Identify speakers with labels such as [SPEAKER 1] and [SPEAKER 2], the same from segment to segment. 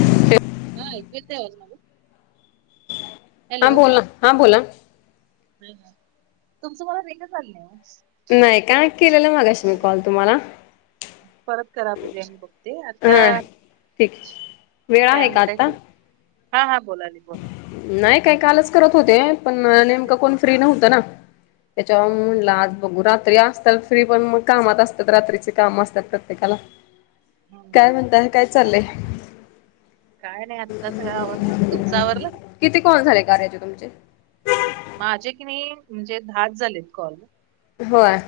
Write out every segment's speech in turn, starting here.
[SPEAKER 1] हो
[SPEAKER 2] हा ऐकू येतो का आवाज माझा?
[SPEAKER 1] हां
[SPEAKER 2] हॅलो
[SPEAKER 1] बोला हा बोला
[SPEAKER 2] तुमचं मला रीगच आली नाही ओ
[SPEAKER 1] नाही का केलेलं मागाशी मी कॉल तुम्हाला
[SPEAKER 2] परत करा बघुया कि मी बघते आता
[SPEAKER 1] हा ठीक वेळ
[SPEAKER 2] काय
[SPEAKER 1] आहे का
[SPEAKER 2] म्हणताय
[SPEAKER 1] आता?
[SPEAKER 2] कुठ हा हा बोला दि बोला
[SPEAKER 1] नाही काही कालच करत होते पण नेमकं कोण फ्री नव्हतं ना त्याच्यावर म्हणलं आज बघू रात्री असतात फ्री पण मग कामात असतात रात्रीचे काम असतात प्रत्येकाला
[SPEAKER 2] ह
[SPEAKER 1] काय म्हणता काय चाललंय?
[SPEAKER 2] काय नाही आत्ता सगळं आवरलं तुमचं आवरलं?
[SPEAKER 1] किती कॉल झाले कार्याचे तुमचे?
[SPEAKER 2] माझे की नाही म्हणजे दहाच झालेत कॉल
[SPEAKER 1] होय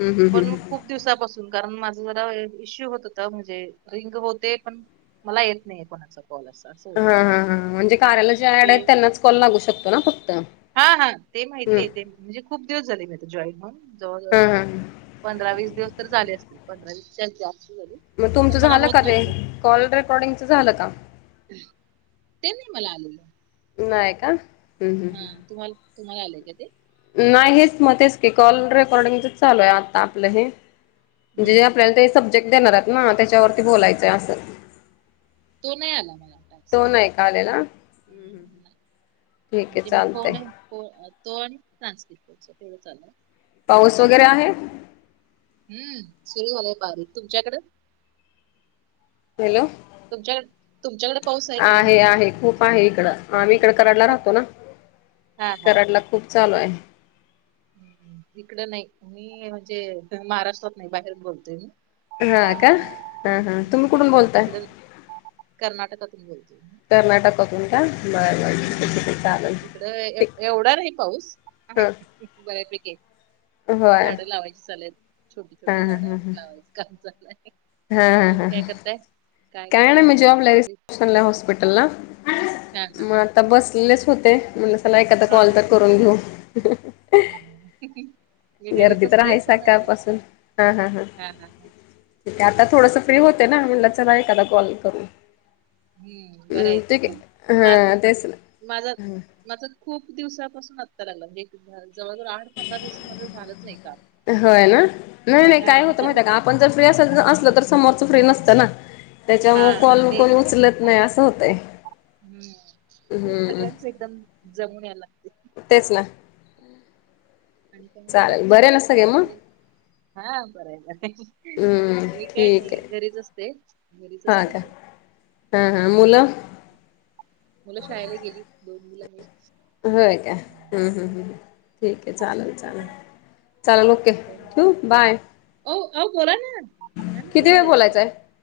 [SPEAKER 1] हम्म हम्म
[SPEAKER 2] पण
[SPEAKER 1] हम्म
[SPEAKER 2] खूप दिवसापासून कारण माझा जरा इश्यू होत होता म्हणजे रिंग होते पण मला येत नाही कोणाचं बला [unintelligible]
[SPEAKER 1] हा हा हां म्हणजे कार्याला जे ऍड आहेत त्यांनाच कॉल लागू शकतो ना फक्त
[SPEAKER 2] हा हा ते माहितीय आहे ते म्हणजे खूप दिवस झाले मी जॉईन होऊन जवळजवळ
[SPEAKER 1] हा हा.
[SPEAKER 2] पंधरा वीस दिवस तर झाले असतील पंधरा वीसच्या जास्त झाले.
[SPEAKER 1] मग
[SPEAKER 2] पण
[SPEAKER 1] तुमचं
[SPEAKER 2] मला
[SPEAKER 1] झालं का
[SPEAKER 2] होत
[SPEAKER 1] ते
[SPEAKER 2] नव्हतं
[SPEAKER 1] कॉल रेकॉर्डिंगचं झालं का?
[SPEAKER 2] ते नाही मला आलेलं
[SPEAKER 1] नाहीय का? हम्म
[SPEAKER 2] हा
[SPEAKER 1] हम्म
[SPEAKER 2] तुम्हा तुम्हाला आलंय का ते?
[SPEAKER 1] नाही हेच मध्येच तेच की कॉल रेकॉर्डिंगच चालू आहे आता आपलं हे.
[SPEAKER 2] हम्म
[SPEAKER 1] म्हणजे
[SPEAKER 2] हम्म, हम्म.
[SPEAKER 1] आपल्याला ते सब्जेक्ट देणार आहेत ना त्याच्यावरती बोलायचंय असं.
[SPEAKER 2] तो नाही आला मला टॅक्स.
[SPEAKER 1] तो नाही का आलेला ठीक आहे चाल.
[SPEAKER 2] कोण तो [unintelligible] तेवढ चाला.
[SPEAKER 1] पाऊस वगैरे आहे.
[SPEAKER 2] हम्म सुरू झालाय बारीक तुमच्याकड?
[SPEAKER 1] हॅलो!
[SPEAKER 2] तुमच्याकड तुमच्याकडे पाऊस आहे कि नाही म्हंटलं.
[SPEAKER 1] आहे खूप आहे इकडं आम्ही इकडं कराडला राहतो ना
[SPEAKER 2] हां.
[SPEAKER 1] कराडला खूप चालू आहे.
[SPEAKER 2] हम हम इकडं नाही मी म्हणजे महाराष्ट्रात नाही बाहेर बोलतोय मी.
[SPEAKER 1] हा का हा हा तुम्ही कुठून
[SPEAKER 2] इकड
[SPEAKER 1] बोलताय.
[SPEAKER 2] इकड कर्नाटकातून बोलतो.
[SPEAKER 1] कर्नाटक मधून का बरं. बरं ठीक आहे ठीक आहे चालेल
[SPEAKER 2] हम्म इकड
[SPEAKER 1] ठीक
[SPEAKER 2] एवढा आहे पाऊस आहे.
[SPEAKER 1] हां
[SPEAKER 2] बऱ्या पैकी आहे
[SPEAKER 1] होय
[SPEAKER 2] झाडं लावायची चालेल. छोटी
[SPEAKER 1] हा
[SPEAKER 2] छोटी
[SPEAKER 1] हा
[SPEAKER 2] झाडा
[SPEAKER 1] हा हा
[SPEAKER 2] लावायचं काम चाललंय.
[SPEAKER 1] हा हा हा काही नाही
[SPEAKER 2] करताय?
[SPEAKER 1] मी जॉबला हायस.
[SPEAKER 2] घरी
[SPEAKER 1] [unintelligible] हॉस्पिटल ला
[SPEAKER 2] हा हा
[SPEAKER 1] मग
[SPEAKER 2] हा
[SPEAKER 1] आता बसलेच होते. म्हणल चला एखादा कॉल तर करून घेऊ.
[SPEAKER 2] हम हम.
[SPEAKER 1] गर्दी तर आहे सकाळपासून हा हा हा. ठी आहे आता थोडस फ्री होते ना म्हणलं चला एखादा कॉल करून.
[SPEAKER 2] हम्म बरं आहे
[SPEAKER 1] हम् ठीक
[SPEAKER 2] ते
[SPEAKER 1] आहे हा तेचना.
[SPEAKER 2] माझा माझ खूप दिवसापासून आत्ता लागला एक जवळजवळ आठ पंधरा दिवसामध्ये झालंच नाही काम
[SPEAKER 1] होय ना नाही नाही काय होतं
[SPEAKER 2] अ
[SPEAKER 1] माहिती आहे का आपण जर फ्री अस -असल तर समोरच फ्री नसतं ना
[SPEAKER 2] हा
[SPEAKER 1] त्याच्यामुळे कॉल
[SPEAKER 2] ते
[SPEAKER 1] कोन उचल नाही असं होत.
[SPEAKER 2] हम्म, ते सगळ्यांच एकदम जमून यायला लागते.
[SPEAKER 1] तेच ना.
[SPEAKER 2] आणि काय म्हणता
[SPEAKER 1] चालेल बरे ना
[SPEAKER 2] काय
[SPEAKER 1] सगळे मग
[SPEAKER 2] चाललंय? हा बरय बरहाय
[SPEAKER 1] हम्म
[SPEAKER 2] मी काय
[SPEAKER 1] ठीक
[SPEAKER 2] नाही
[SPEAKER 1] आहे
[SPEAKER 2] घरीच असते घरीच
[SPEAKER 1] हा
[SPEAKER 2] असते
[SPEAKER 1] का
[SPEAKER 2] मी.
[SPEAKER 1] हा हा
[SPEAKER 2] हम्म.
[SPEAKER 1] मुलं?
[SPEAKER 2] मुलं शाळेला गेली दोन मुलं आहे.
[SPEAKER 1] हो का? हम्म हम्म हम्. ठीक आहे चालेल
[SPEAKER 2] बाकी
[SPEAKER 1] चालेल
[SPEAKER 2] काय
[SPEAKER 1] चालेल ओके
[SPEAKER 2] आणि काय म्हणता
[SPEAKER 1] हो बाय.
[SPEAKER 2] ओ आव बोला ना दहा मिनिट
[SPEAKER 1] किती वेळ
[SPEAKER 2] बोलायचं.
[SPEAKER 1] आहे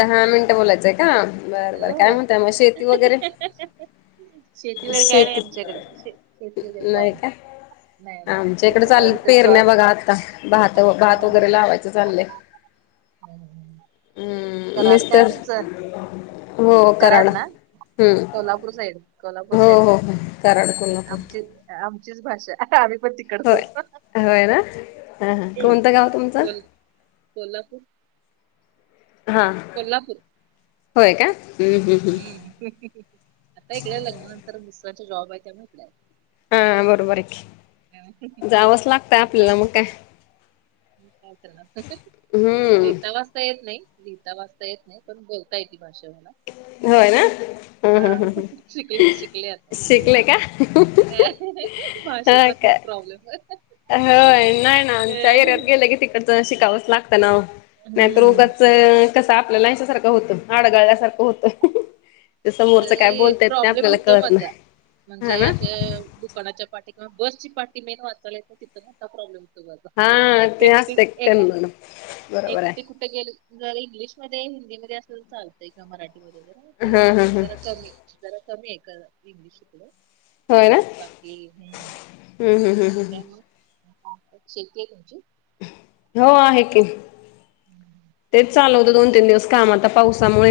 [SPEAKER 1] दहा मिनटं बोलायचंय का बरबर काय
[SPEAKER 2] हो
[SPEAKER 1] म्हणतय मग शेती वगैरे?
[SPEAKER 2] शेती वैर काय नाही आमच्या इकड शेती वगैरे काय नाही. नाही नाही
[SPEAKER 1] आमच्या
[SPEAKER 2] इथे
[SPEAKER 1] इकडे
[SPEAKER 2] अहो,
[SPEAKER 1] चाल
[SPEAKER 2] इथं जॉब
[SPEAKER 1] पेरण्या बघा आता भात भात वगैरे लावायचं चाललंय.
[SPEAKER 2] हम हम
[SPEAKER 1] हम्म
[SPEAKER 2] कराड काय
[SPEAKER 1] मिस्टर
[SPEAKER 2] तुमचं? कराड ना
[SPEAKER 1] हम्म
[SPEAKER 2] कोल्हापूर साईड कोल्हापूर
[SPEAKER 1] हो
[SPEAKER 2] साईड
[SPEAKER 1] हो हो कराड कोल्हापूर
[SPEAKER 2] आमची आमचीच भाषा आम्ही पण
[SPEAKER 1] होय
[SPEAKER 2] तिकडचोच.
[SPEAKER 1] होय ना हं हं कोणतं गाव तुमचं?
[SPEAKER 2] कोल कोल्हापूर.
[SPEAKER 1] हा!
[SPEAKER 2] कोल्हापूर.
[SPEAKER 1] होय का. हम्म हम्म
[SPEAKER 2] हूं आता इकडे लग्ना नंतर मिस्टरांचा जॉब आहे त्यामुळ इकडे आहे.
[SPEAKER 1] हा बरोबर आहे की, जावंच लागतंय आपल्याला मग काय.
[SPEAKER 2] काय करणार,
[SPEAKER 1] हम्म
[SPEAKER 2] लिहीता वाचता येत नाही. लिहिता वाचता येत नाही, पण बोलता येती भाषा मला.
[SPEAKER 1] होय ना ह
[SPEAKER 2] हा
[SPEAKER 1] ह ह
[SPEAKER 2] शिकले, शिकले आता इकडे
[SPEAKER 1] शिकले का
[SPEAKER 2] येऊन ऍ.
[SPEAKER 1] ह
[SPEAKER 2] भाषेचा खूप
[SPEAKER 1] काय
[SPEAKER 2] प्रॉब्लेम आहे.
[SPEAKER 1] होय नाही ना त्यां एरियात गेलं की तिकडचं शिकावंच लागतं ना ओ नाहीतर
[SPEAKER 2] हम्म.
[SPEAKER 1] उगाच. कसं आपल्याला याच्यासारखं होतं, आडगळल्यासारखं होतं. ते समोरचं काय
[SPEAKER 2] तरी
[SPEAKER 1] बोलतायत ते
[SPEAKER 2] प्रॉब्लेम
[SPEAKER 1] आपल्याला
[SPEAKER 2] होतो
[SPEAKER 1] कळत
[SPEAKER 2] माझा,
[SPEAKER 1] नाही हा
[SPEAKER 2] म्हणजे
[SPEAKER 1] ना
[SPEAKER 2] अशे बु कोणाच्या पाटी क बसची पाटी मेन वाचयला येत नाही तिथं मोठा प्रॉब्लेम.
[SPEAKER 1] हा ते
[SPEAKER 2] एकटी,
[SPEAKER 1] असते
[SPEAKER 2] एकटी,
[SPEAKER 1] कन्नड बरोबर
[SPEAKER 2] एकटी कु
[SPEAKER 1] आहे
[SPEAKER 2] ट गेल ज इंग्लिशमध्ये हिंदीमध्ये असं चालतय का मराठीमध्ये जरा ते.
[SPEAKER 1] हा हा हा
[SPEAKER 2] जरा कमी जरा कमी आहे का इंग्लिश शिकल बाकी हूं.
[SPEAKER 1] हूं हूं हूं हूं!
[SPEAKER 2] शेती आहे तुमची?
[SPEAKER 1] हो आहे की. तेच चाल
[SPEAKER 2] काम
[SPEAKER 1] होतं,
[SPEAKER 2] चालू
[SPEAKER 1] दोन तीन दिवस
[SPEAKER 2] शेताची
[SPEAKER 1] काम आता पावसामुळे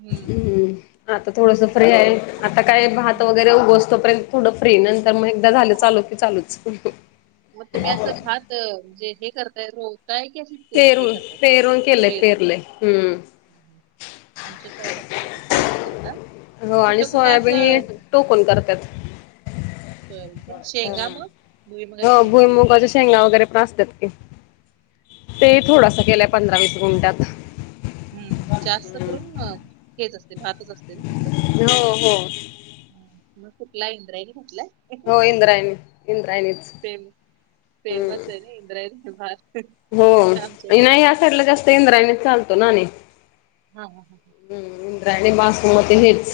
[SPEAKER 2] हम्म
[SPEAKER 1] आता थोडंस फ्रे आहे आता काय भात वगैरे
[SPEAKER 2] हम्म
[SPEAKER 1] उगवतसतोपर्यंत. पूडं फ्री नंतर म एकदा झालं चालू की चालूच.
[SPEAKER 2] म तुम्ही असं भात म्हणजे हे करताय रोवताय की असी
[SPEAKER 1] पेरून, पेरून केल पेरले हूं.
[SPEAKER 2] आमच्या साईडला पण तसच पेरून करता.
[SPEAKER 1] ग आणि सोयाबीन हे टोकून करत्यांत.
[SPEAKER 2] सोयाबीन काय. शेंगा मग
[SPEAKER 1] ह
[SPEAKER 2] भुईमुगाच्या शेंगा
[SPEAKER 1] भूईमुंगाच्या शेंगा वगैरे पण असत्यांत. ते थोडासा केलाय, पंधरा वीस गुंठात.
[SPEAKER 2] हूं जास्त करून न हेच असते, भातच असते ना तिकड.
[SPEAKER 1] हो हो
[SPEAKER 2] म कुठला इंद्राईनी म्हटलाय.
[SPEAKER 1] हो इंद्रायणी इंद्रायणीच
[SPEAKER 2] फेम,
[SPEAKER 1] हम्म
[SPEAKER 2] फेमस आहे ना इंद्रायनी भात.
[SPEAKER 1] हो
[SPEAKER 2] आमच्या इकडे.
[SPEAKER 1] नाही या साईडला जास्त इंद्रायणी चालतो ना आणि.
[SPEAKER 2] हा हा हा.
[SPEAKER 1] हूं इंद्रायणी बासमती हेच,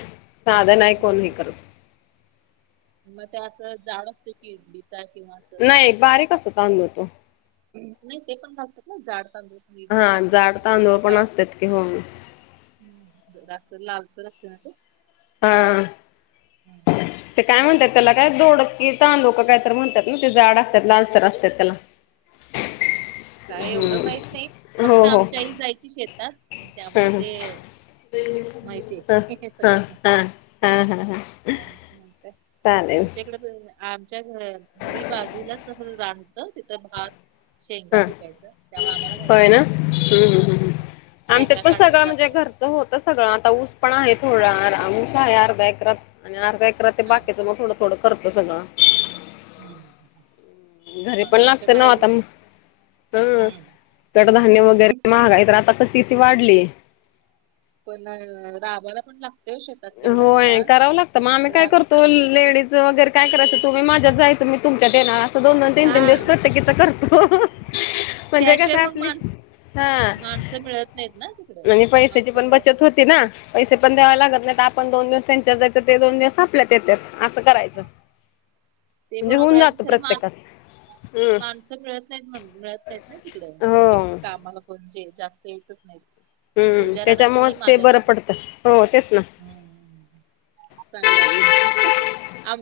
[SPEAKER 1] साध नाही कोन्ही करत.
[SPEAKER 2] म ते असं जाड असत [unintelligible] [unintelligible]
[SPEAKER 1] नाही बारीक असतो तांदूळ तो.
[SPEAKER 2] नाही ते पण घलतात ना जाड तांदूळ [unintelligible] नी ते
[SPEAKER 1] हा जाड तांदूळ पण
[SPEAKER 2] काळ.
[SPEAKER 1] असतात की हो
[SPEAKER 2] जास्त लालसर असते ना ते.
[SPEAKER 1] हा!
[SPEAKER 2] [inaudible]
[SPEAKER 1] ते काय म्हणतात त्याला काय दोडकी तांदूळ का काय तर म्हणत्यात ना ते जाड असत्यात लालसर असत्यात त्याला.
[SPEAKER 2] काय एवढं माहित नाही, फक्त आमची आई जायची शेतात. आणि
[SPEAKER 1] हा
[SPEAKER 2] त्यामुळे
[SPEAKER 1] ह
[SPEAKER 2] ते माहितीय
[SPEAKER 1] ह हा हा हा हा हा.
[SPEAKER 2] म्हणत आमच्याकडे आमच्या घ घरी बाजूलाच रान त तिथं भात, शेंगा
[SPEAKER 1] हं
[SPEAKER 2] पिकायच त्यामुळे आम्हाला
[SPEAKER 1] होय
[SPEAKER 2] माहितीये.
[SPEAKER 1] ना हम्म आमच्यात पण सगळं म्हणजे घर होत सगळं आता ऊस पण आहे थोडं ऊस आहे अर्धा एकरात आणि अर्धा एक तर ते
[SPEAKER 2] हा
[SPEAKER 1] बाकीचं मग थोडं थोडं करतो सगळं.
[SPEAKER 2] हम्म.
[SPEAKER 1] घरी
[SPEAKER 2] मग
[SPEAKER 1] पण
[SPEAKER 2] आमच्या
[SPEAKER 1] लागत ना
[SPEAKER 2] माहेरी
[SPEAKER 1] आता.
[SPEAKER 2] पण
[SPEAKER 1] हं
[SPEAKER 2] हम्म
[SPEAKER 1] कडधान्य वगैरे महागाय तर आता क तिथती वाढली.
[SPEAKER 2] पण राबाला पण लाग
[SPEAKER 1] होय करावं लागतं म आम्ही काय
[SPEAKER 2] राब
[SPEAKER 1] करतो लेडीज वगैरे काय करायचं तुम्ही माझ्यात जायचं मी तुमच्या ते ना असं दोन दोन तीन
[SPEAKER 2] हा
[SPEAKER 1] तीन दिवस प्रत्येकीच करतो म्हणजे कस
[SPEAKER 2] त्याशिवाय
[SPEAKER 1] आहे
[SPEAKER 2] मग
[SPEAKER 1] आपली
[SPEAKER 2] माणस
[SPEAKER 1] हा
[SPEAKER 2] माणसं मिळत नाहीत ना तिकडं
[SPEAKER 1] आणि पैशची
[SPEAKER 2] माणसं
[SPEAKER 1] पण
[SPEAKER 2] मिळत नाही
[SPEAKER 1] बचत होती. ती ना पैसे पण द्यावे लागत नाहीत. आपण दोन दिवस सेचर जायचं ते दोन दिवस आपल्यात येत्यात असं करायचं.
[SPEAKER 2] ते
[SPEAKER 1] म्हणजे
[SPEAKER 2] बरोबर
[SPEAKER 1] होऊन
[SPEAKER 2] आहे
[SPEAKER 1] जातो
[SPEAKER 2] खर म
[SPEAKER 1] प्रत्येकाच हम्म
[SPEAKER 2] माणसं मिळत नाहीत म्हण मिळत नाहीत ना तिकड
[SPEAKER 1] हो
[SPEAKER 2] म्हणजे कामाला. कोणजे जास्त येतच नाही.
[SPEAKER 1] हम्म त्याच्यामुळे ते बरं पडतं हो तेच ना.
[SPEAKER 2] चांगलंय आम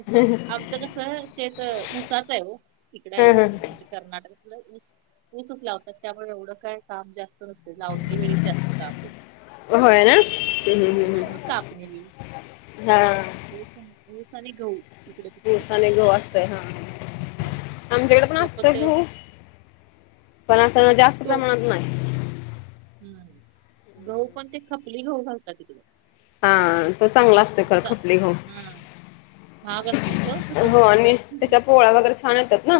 [SPEAKER 2] आमचं कस च शेत ऊसाच आहे हो तिकड आहे
[SPEAKER 1] हम् हम
[SPEAKER 2] म्हणजे कर्नाटक ऊस ऊसच लावतात त्यामुळे एवढं काय काम जास्त नसतय लावनी वेळी जास्त काम त्याच.
[SPEAKER 1] होय ना हम्म, हम्म,
[SPEAKER 2] हम्
[SPEAKER 1] हम्म,
[SPEAKER 2] आणि
[SPEAKER 1] हम्म.
[SPEAKER 2] मग कापणी वेळी.
[SPEAKER 1] हा
[SPEAKER 2] ऊस अन् ऊस आणि गहू इकडे पिकते
[SPEAKER 1] ऊस आणि गहू
[SPEAKER 2] कर्नाटकात
[SPEAKER 1] असतय
[SPEAKER 2] जास्त
[SPEAKER 1] हा
[SPEAKER 2] हम्म
[SPEAKER 1] आमच्याकडे पण
[SPEAKER 2] तो
[SPEAKER 1] असतंय
[SPEAKER 2] ते
[SPEAKER 1] गहू. पण असं जास्त
[SPEAKER 2] तो
[SPEAKER 1] प्रमाणात नाही.
[SPEAKER 2] हम्म गहू पण ते खपली गहू घालतात इकडं.
[SPEAKER 1] हा. त चांगला असते ख खपली घा
[SPEAKER 2] हम्म महाग असतोय
[SPEAKER 1] हो आणि त्याच्या पोळा वगैरे छान येतात ना.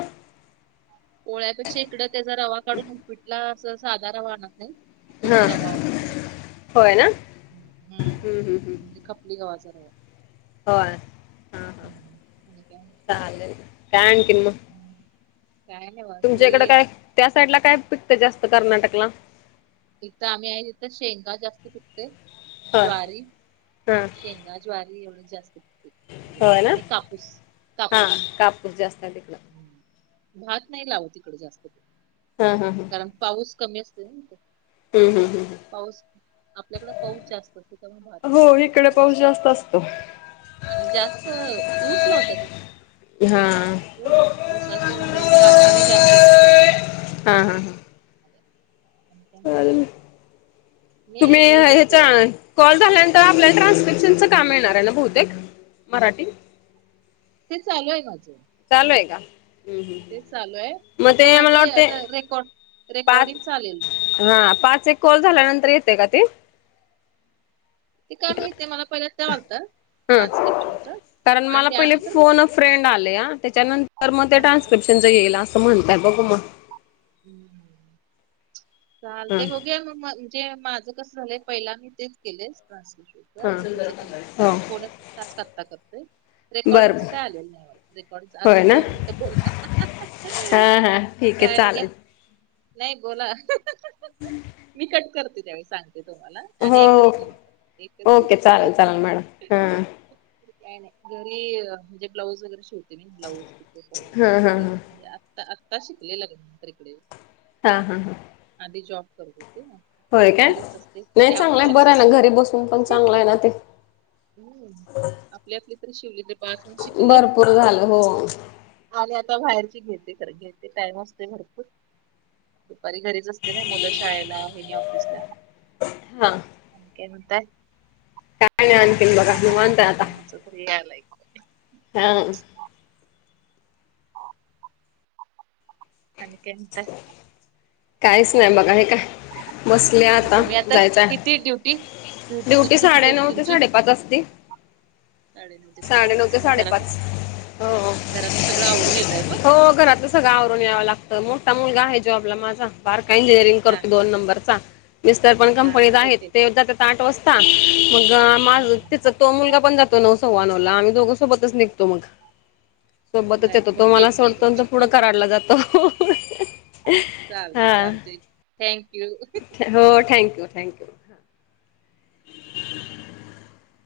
[SPEAKER 2] पोळ्यापेक्षा इकड त्याचा रवा काढून उपीटला असं साधा रवा आणत नाही. तोच
[SPEAKER 1] हा
[SPEAKER 2] रवा वापरत
[SPEAKER 1] होय ना
[SPEAKER 2] हम्म
[SPEAKER 1] हम्म, हम्म.
[SPEAKER 2] म्हणजे खप ली गावचा रवा.
[SPEAKER 1] होय हा हा
[SPEAKER 2] हम्म. आणि काय म्हणतात
[SPEAKER 1] चालेल काय आणखीन म.
[SPEAKER 2] हम्म. काय नाही बा.
[SPEAKER 1] तुमच्या इकडं काय त्या साईड ला काय पिकतं जास्त कर्नाटकला.
[SPEAKER 2] इथं आम्ही आहे तिथं शेंगा जास्त सुिकते
[SPEAKER 1] होय
[SPEAKER 2] ज्वारी
[SPEAKER 1] हा
[SPEAKER 2] शेंगा. ज्वारी एवढ जास्त. म्हणजे.
[SPEAKER 1] होय ना
[SPEAKER 2] आणि कापूस
[SPEAKER 1] हा
[SPEAKER 2] कापूस
[SPEAKER 1] कापूस जास्त आहे तिकड.
[SPEAKER 2] हम्म भात नाही लाव तिकडे जास्त ते.
[SPEAKER 1] हा हा हा.
[SPEAKER 2] कारण पाऊस कमी असते ना इथं.
[SPEAKER 1] हम् हम हम् हम.
[SPEAKER 2] पाऊस. आपल्याकडे पाऊस जास्त असतो तेव्हा भात
[SPEAKER 1] हम्म. हो
[SPEAKER 2] चालत
[SPEAKER 1] इकडे
[SPEAKER 2] पाऊस
[SPEAKER 1] पाऊस
[SPEAKER 2] कमी
[SPEAKER 1] जास्त असतो.
[SPEAKER 2] आणि जास्त ऊच लावता ते.
[SPEAKER 1] हा.
[SPEAKER 2] ऊस ऊसाचं म्हणजे कारखाने जास्त आहेत ना इकडं.
[SPEAKER 1] हा हा
[SPEAKER 2] आणि काय म्हणता.
[SPEAKER 1] चालेल
[SPEAKER 2] मी
[SPEAKER 1] तुम्ही
[SPEAKER 2] घरीच असते
[SPEAKER 1] ह्याच्या.
[SPEAKER 2] ओ
[SPEAKER 1] कॉल झाल्यानंतर आपल्याला ट्रान्सलेपशनचं काम मिळणार आहे ना बहुतेक मराठी.
[SPEAKER 2] ते चालूय माझं.
[SPEAKER 1] चालूय का?
[SPEAKER 2] ते चालू आहे फक्त मला ते आता रेकॉर्ड
[SPEAKER 1] पाच
[SPEAKER 2] रेकॉर्डिंग चालेल नाही.
[SPEAKER 1] हा पाच एक कॉल झाल्यानंतर येते का ते?
[SPEAKER 2] ते काय माहिते मला पहिल्या त्यालत
[SPEAKER 1] हा
[SPEAKER 2] ट्रान्स्क्रिप्शनच
[SPEAKER 1] कारण
[SPEAKER 2] आणि
[SPEAKER 1] मला पहिले
[SPEAKER 2] त्यानंतर मग!
[SPEAKER 1] फोन फ्रेंड आले आ त्याच्यानंतर मग ते
[SPEAKER 2] हा.
[SPEAKER 1] ट्रान्स्क्रिप्शनच येईल असं म्हणतय बघु मग.
[SPEAKER 2] हम्
[SPEAKER 1] ह
[SPEAKER 2] चालते बघु या मगणजे माझ. कसं झालंय पहिला मी तेच केले ट्रान्सस्क्रीप्शन.
[SPEAKER 1] हा
[SPEAKER 2] आणि तिचं पण
[SPEAKER 1] हो
[SPEAKER 2] पणे तास करता करते.
[SPEAKER 1] बरं
[SPEAKER 2] रेकॉर्डिंगचं काय आलेलं नाही म रेकॉर्डंग
[SPEAKER 1] होय
[SPEAKER 2] अजूनही
[SPEAKER 1] ना
[SPEAKER 2] दोन मिनिटं बोला.
[SPEAKER 1] हा हा ठीक आहे
[SPEAKER 2] काय आणि
[SPEAKER 1] चालेल
[SPEAKER 2] काय. नाही बोला मी कट करते त्यावेळी सांगते तुम्हाला! आणि
[SPEAKER 1] हो
[SPEAKER 2] एकच मिनिट एकच
[SPEAKER 1] ओके
[SPEAKER 2] मिनिट.
[SPEAKER 1] चालेल चालेल मॅडम हां
[SPEAKER 2] काय नाही घरी म्हणजे ब्लाऊज वगैरे शिव ति ब्लाऊ पिको
[SPEAKER 1] हां हां
[SPEAKER 2] फॉल घरी
[SPEAKER 1] हां
[SPEAKER 2] म्हणजे आता आत्ता शिकलेलं नंतर इकडे!
[SPEAKER 1] हा हा हा.
[SPEAKER 2] आधी जॉब करत होते ना.
[SPEAKER 1] होय
[SPEAKER 2] तर
[SPEAKER 1] काय
[SPEAKER 2] घरीच असते
[SPEAKER 1] नाही
[SPEAKER 2] त्यामुळ
[SPEAKER 1] चांगलंय
[SPEAKER 2] मग
[SPEAKER 1] बरं आहे
[SPEAKER 2] घरात.
[SPEAKER 1] ना घरी बसून पण चांगलं आहे ना ते
[SPEAKER 2] हम् आपली आपली तर शिवलीने बाचण शिकले.
[SPEAKER 1] भरपूर झालं हो
[SPEAKER 2] आणि आता बाहेरची घेते खर घेते टाईम असते भर दुपारी घरीच असते ना मुलं शाळेला हेनी ऑफिसला.
[SPEAKER 1] हा.
[SPEAKER 2] आणि काय म्हणताय?
[SPEAKER 1] काय नाही आणखील बघा निवांत आहे आता
[SPEAKER 2] कोणाचा तरी यायलाय
[SPEAKER 1] हा.
[SPEAKER 2] [inaudible] आणि काय म्हणताय.
[SPEAKER 1] काहीच नाही बघा हे काय बसले आता
[SPEAKER 2] तुम्ही
[SPEAKER 1] जायचं आहे.
[SPEAKER 2] किती ड्युटी किती
[SPEAKER 1] ड्युटी
[SPEAKER 2] ते किती
[SPEAKER 1] साडे नऊ
[SPEAKER 2] असते
[SPEAKER 1] ते
[SPEAKER 2] तुमची
[SPEAKER 1] साडेपाच असती.
[SPEAKER 2] साडेनऊ ते
[SPEAKER 1] साडे नऊ
[SPEAKER 2] साडेपाच
[SPEAKER 1] ते
[SPEAKER 2] मग
[SPEAKER 1] साडे पाच.
[SPEAKER 2] घरातलंच घरातलं सगळं आवरून येत आहे मग?
[SPEAKER 1] हो घरातलं सगळं आवरून यावं लागतं मोठा मुलगा आहे जॉबला माझा बारका इंजिनिअरिंग
[SPEAKER 2] हा
[SPEAKER 1] करतो दोन नंबरचा? विस्तर पण
[SPEAKER 2] हा
[SPEAKER 1] कंपनीत
[SPEAKER 2] मग
[SPEAKER 1] आहेत
[SPEAKER 2] मोठे
[SPEAKER 1] ते त्या आठव असता मग माझ ते
[SPEAKER 2] हम्म
[SPEAKER 1] तो मुलगा पण जातो न‌उ सव्वा न‌उला आम्ही दोघं सोबतच निघतो मग.
[SPEAKER 2] मग
[SPEAKER 1] सोबतच
[SPEAKER 2] आहेत
[SPEAKER 1] येतो तो
[SPEAKER 2] मोठी
[SPEAKER 1] मला
[SPEAKER 2] आहेत मुलं
[SPEAKER 1] सोडतोंत
[SPEAKER 2] तुमची
[SPEAKER 1] पुढं कराडला जातो.
[SPEAKER 2] चालते
[SPEAKER 1] हा
[SPEAKER 2] चालते थँक यू.
[SPEAKER 1] हो थँक्यू थँक्यू. [inaudible]